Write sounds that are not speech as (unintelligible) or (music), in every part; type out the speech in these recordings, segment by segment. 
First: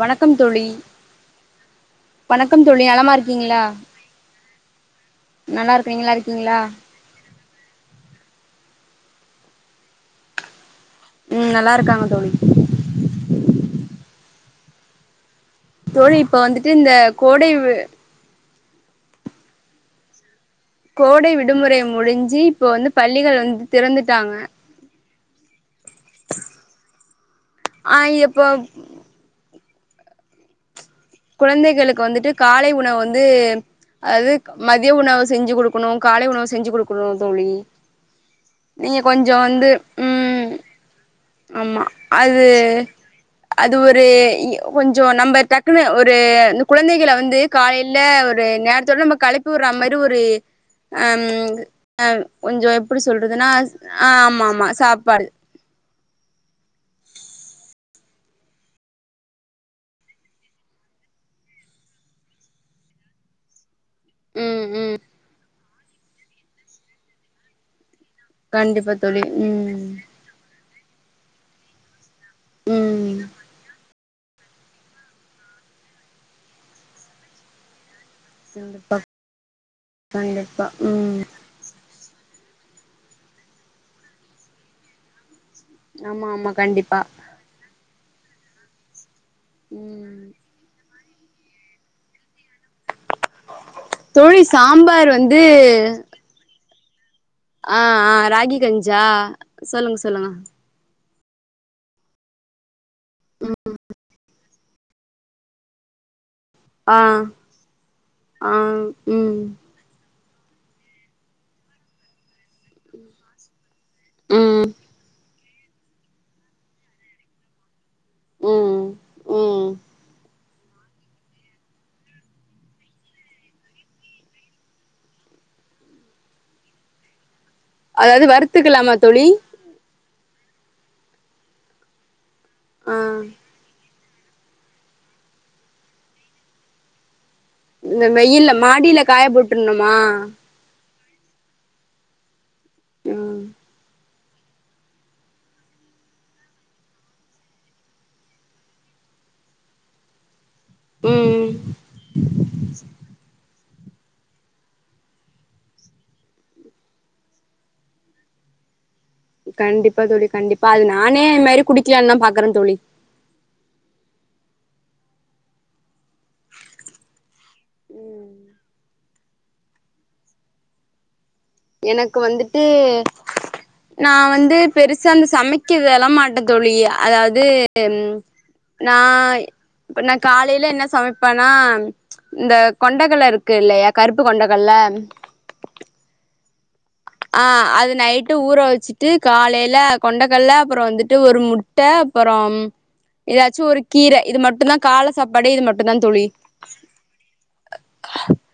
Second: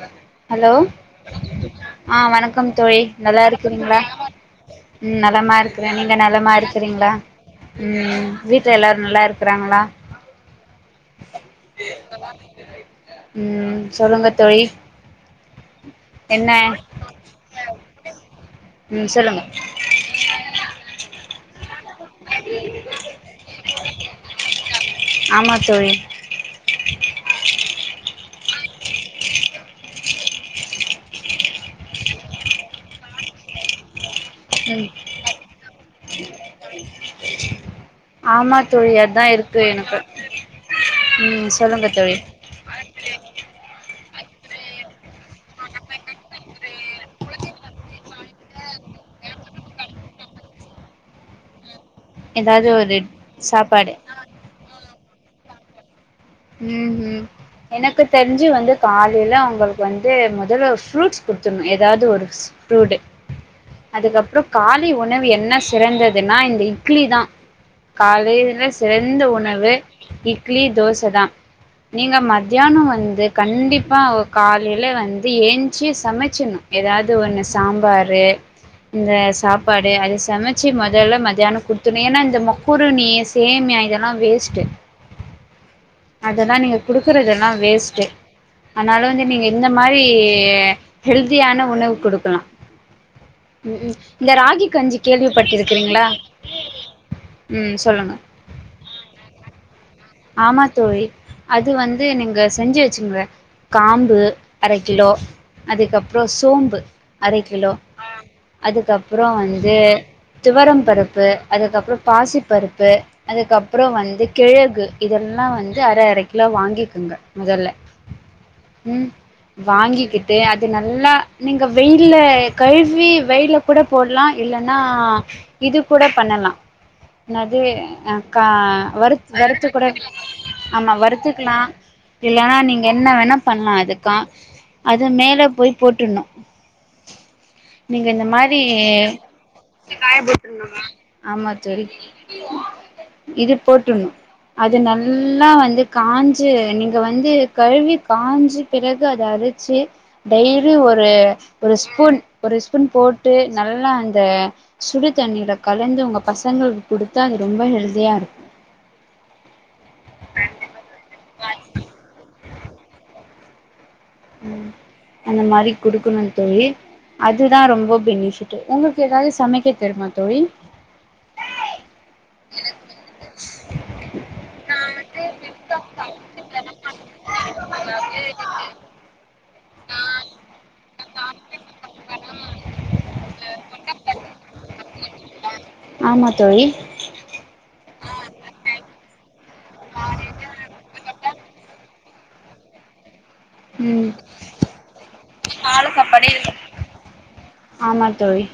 வணக்கம் தோழி ஹலோ ஆஹ் வணக்கம் தோழி நல்லா இருக்கிறீங்களா உம் நலமா நல்லா இருக்கிறே. இருக்க நல்லா நீங்க நலமா இருக்கீங்களா இருக்கிறீங்களா, உம் வீட்டுல எல்லாரு நல்லா இருக்கறாங்களா. ம் நல்லா இருக்காங்க தோழி உம் சொல்லுங்க தோழி தோழி இப்ப என்ன வந்துட்டு இந்த கோடை உம் சொல்லுங்க கோடை விடுமுறை மு முடிஞ்சு இப்ப வந்து பள்ளிகள் வந்து திறந்துட்டாங்க ஆமா தோழி ஆஹ் இப்போ குழந்தைகளுக்கு வந்துட்டு காலை உணவு வந்து அது ம் மதிய உணவு செஞ்சு குடு க்கோனு காலை உணவு செ ஆமா தோழி நீங்க அதா கொஞ்சோ இருக்கு வந்து எனக்கு ம் ம் ஆமா சொல்லுங்க தோழி அது அது ஒரு று இ கொஞ்சொ நம்ப டக்குன்னு ஒரு ந்த குழந்தைகள வந்து காலையில ஒரு நேரத்தோட நம்ம கெளப்பி விடுற மாரி ஒரு ஹம் அவ் ஏதாவது கொஞ்சொ ஒரு எப்படி சொல்றதுன்னா சாப்பாடு ஆஹ் ஆமா ஆமா சாப் பாடு ஹ்ம் ஹ்ம் எனக்கு தெரிஞ்சு வந்து காலைல அவங்களுக்கு வந்து மொதல்ல ஒரு ஃப்ரூட்ஸ் குடுத்துரணு எதாவது ஒரு ஃப்ரூட் அதுக்கப்புறொ ம் காலை ம் உணவு என்ன சிறந்ததுன்னா இந்த இட்லி தான் காலையில கண்டிப்பா தோழி சிறந்த உணவு ம் இட் இட்லி தோசை தான் நீங்க மத்தியானம் ம் வந்து கண்டிப் ப்பா ஒ காலையில வந்து ஏஞ்சு சமைச்சர்ணு எதாவது ஒன்னு சாம்பார் ரு கண்டிப்பா இந்த சாப்பாடு அத கண்டிப்பா சமச்சு ம் மொதல்ல மத்தியானம் குடு த்துடுனு ஏன்னா இந்த மக்குருனீ சேமியா இதெல்லா வேஸ்ட் ஆமா ஆமா அதெல்லா நீங்க கண்டிப்பா குடுக்குறதெல்லா வேஸ்ட் ஆனாலு வந்து நீங்க இந்த மாதிரி ம் ஹெல்தியான உணவு கொடுக்கலா உம் இந்த தோழி ராகி கஞ்சி சாம்பார் வந்து கேள்விப்பட்டிருக்கிறீங்களா ம் ஆ ஆ சொல்லுங்க ராகி கஞ்சா சொல்லுங்க சொ ஆமா தோழி அது வந்து நீங்க செஞ்சு வச் ங்கள ம் காம்பு அரை கிலோ அதுக்கப்பு அப்புறம் சோம்பு ஆ அரை கிலோ ஆ அதுக்கப்புறம் ம் வந்து துவரம் பருப்பு அதுக்கப்புறம் பாசிப் பருப்பு அதுக்கப்புறம் வந்து ம் கிழகு ல்லா வந்து அர அர கிலோ வாங்கிக்குங்க முதல ம் உம் ம் வாங்கிக்கிட் அது நல்லா நீங்க வெயில கழுவி வெயில கூட போடலா இல்லைன்னா இது கூட பண்ணலா என்னது ஆ அதாவது கா வறுத்துக்கலாமா தோழி வறுத் வறுத்து ஆமா வருத்துக்கலா இல்லைன்னா நீங்க ஆ என்ன வேணா பண்ணலா அது க்க அது மேல போய் போட்டுணு இந்த வெயில்ல மாடியில காய போட்டுணுமா ஆமா தோழி ம் இது போட்டுணும். அது நல்லா வந்து காஞ்சு நீங்க வந்து கழுவி காஞ்சு பிறகு அத அரிச்சு டெய்லி ஒரு ம் ஒரு ஸ்பூன் ஒரு ஸ்பூன் போட்டு நல்லா அந்த சுடு தண்ணில கலந்து உங்க பசங்களுக்கு கொடுத்தா அது ரொம்ப ஹெல்தியா இருக்கு கண்டிப்பா தோழி கண்டிப்பா அது நானே இது மாதிரி குடிக்கலானு தா பாக்குறே தோழி. ம் அந்த மாரி கொடுக்கணுனு தோழி அதுதா ரொம்ப பெனிஃபிட் உங்க ஏதாவது சமைக்க தெருமா தோழி. எனக்கு வந்துட்டு நா வந்து பெருசா அந்த சமைக் க்கு இதுல்லா மாட்டே தோழி அதாவது நா இப் நா காலையில என்ன சமைப்பேன்னா இந்த கொண்டைகல்ல இருக்கு இல்லையா கருப்பு கொண்டகல்ல ஆமா தோழி. ஆஹ் அது நைட்டு ஊற வச்சிட்டு காலையில கொண்டக்கடல அப்புறோ வந்துட் ட்டு ஒரு முட்டை அப்புறோ ஏதாச்சும் ஒரு ம் கீர இது மட்டும் தான் காளை சாப்பாடு இது மட்டும் தான் தோழி. ஆமா தோழி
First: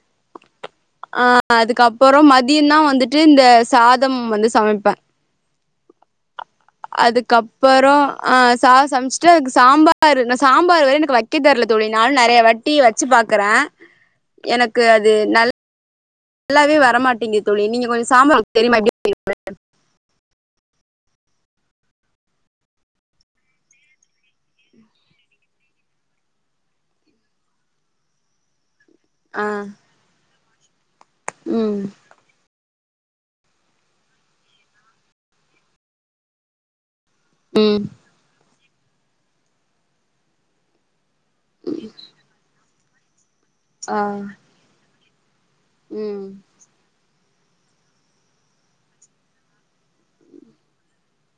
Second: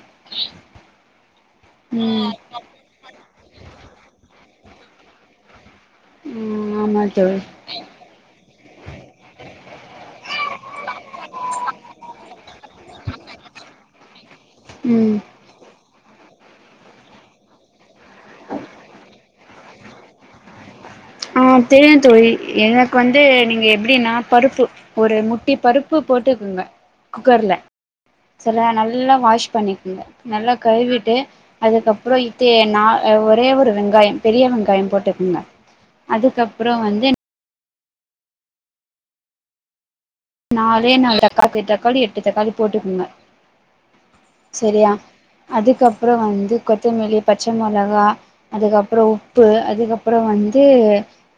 ஆஹ் அதுக்கப்புறோ ம் மதியம் தான் வந்துட் ட்டு இந்த சாதம் வந்து சமைப்பேன். ம் ஆமா தோழி அதுக்கப்புறோ ஆஹ் சா சமைச்சுட்டு அதுக்கு சாம்பார் நான் சாம்பார் வர எனக்கு வைக்க தரல தோழி நானும் நெறைய வட்டி வச்சு பாக்குறேன் எனக்கு அது ம் நல் நல்லாவே வரமாட்டீங் தோழி நீங்க கொஞ் சாம்பார் வைக்க தெரியிமா எப்டி எப்டி ஆ தெரியு தோழி எனக்கு வந்து நீங்க எப்டின்னா பருப்பு ஒரு முட்டி பருப்பு போட்டுக்குங்க குக்கர்ல செல நல் நல்லா ஆ வாஷ் பண்ணிக்குங்க நல்லா கழுவிட் டு ம் அதுக்கப்புறோ இத்து னா ஒரே ஒரு வெங்காயம் பெரிய வெங்காயம் போட்டுக்குங்க அதுக்கப்றோ வந்து உம் நாலே நால் தக் (unintelligible) தக்காளி எட்டு தக்காளி போட்டுக்குங்க ஆ செரியா அதுக்கப்பற ம் வந்து கொத்தமல்லி பச்ச மொளகா அதுக்கப்றோ உப்பு அதுக்கப்பறோ வந்து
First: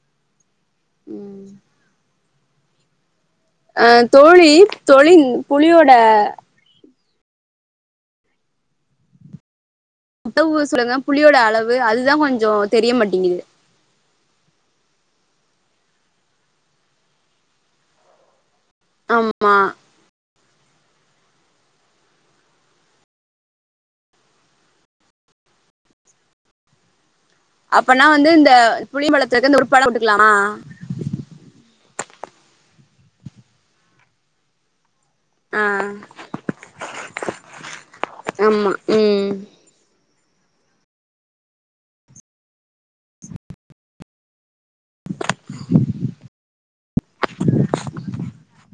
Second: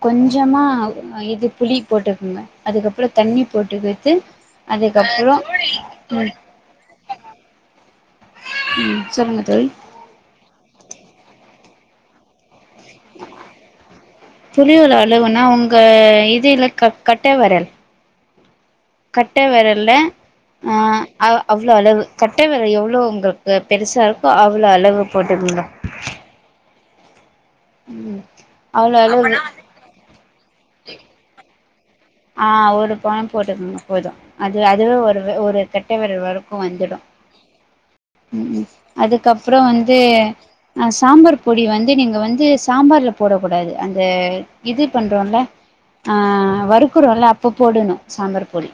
கொஞ்சமா அ ம் இது புளி போட்டுக்குங்க அதுக்கப்றோ தண்ணி அ போட்டுக்கிட்டு தோழி தோழி அதுக்கப்புறோ புளியோட ம் சொல்லுங்க தோழி உப்ப ஊ சொல்லுங்க புளியோட அளவு அதுதா கொஞ்சோ தெரிய மாட்டிங்குது புளியோல அளவுனா ஒங்க இதில க கட்ட வெரல் கட்ட ஆமா வெரல்ல ஆ அ அவ்ளோ அளவு கட்ட வெர எவ்ளோ உங்கள்க்கு பெருசாருக்கோ அவ்ளோ அளவு போட்டுக்குங்க அப்பனா ம் வந்து இந்த புளியம்பழத்துலக்க இந்த ஒரு பழ போட்டுக்கலாமா செரி ஆ ஒரு பழம் போட்டுக்கங்க போது அது அதுவே ஒரு ஒரு ஆ கட்டவெரல் வரக்கு வந்துடு உம் ஆமா ம் அதுக்கப்றோ வந்து அ சாம்பார் பொடி வந்து நீங்க வந்து சாம்பார்ல போடக் கூடாது அந்த இது பண்றோன்ல ஆ க்குரோல்ல அப்ப போடணு சாம்பார் பொடி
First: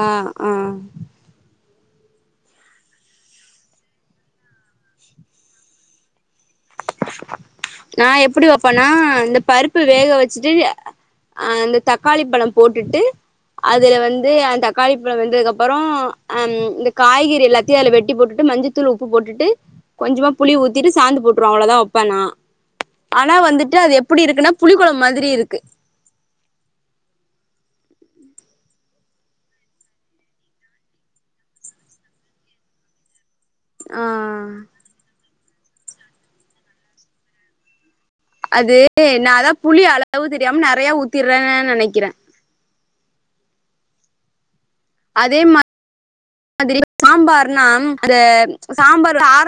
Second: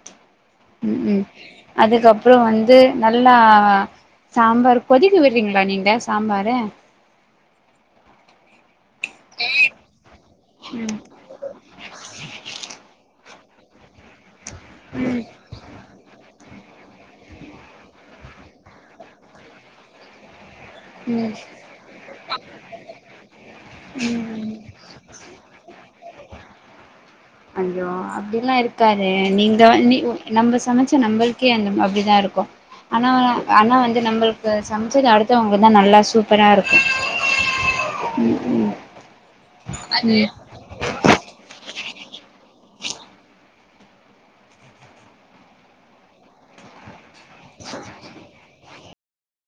ஆ ஆ உம் உம் அதுக்கப்றோ வந்து நல்லா சாம்பார் கொதிக்க விட்ரீங்களா நீங்க சாம்பார நா எப்புடி வப் பனா அந்த பருப்பு வேக வச் ச்சிட்டு ம் அஹ் அந்த தக்காளி பழம் போட்டுட்டு அதுல வந்து தக்காளி பழம் வெந்ததுக்கு அப்புறோ ஆஹ இந்த காய்கறி எல்லாத்தையும் அதில் வெட்டி போட்டுட்டு மஞ்சத்தூள் உப்பு போட்டுட்டு கொஞ்சமா புளி ஊத்திட்டு சாந்து ம் போட்டுருவேன் அவ்ளோ தான் அப்பனா ஆனா வந்துட்டு அது எப்படி இருக்குன்னா ம் புளி குழம்பு மாதிரி இருக்கு ஐயோ அப்படிலா இருக்காதே நீங்க நீ நம்ம சமைச்ச நம்மளுக்கே அந்த அப்படிதான் இருக்கும் ஆனா ஆனா வந்து ஆ நம்மளுக்கு சமைச்சது அடுத்தவங்க அ தான் நல்லா சூப்பராக இருக்கும் அது நான் அதான் புளி அளவு தெரியாம நிறைய ஊத்திடுறேன்னு நெனைக் க்கிறேன் அதே மா திரி சாம்பார்னா அத சாம்பார் வந்து ஆரஞ்சு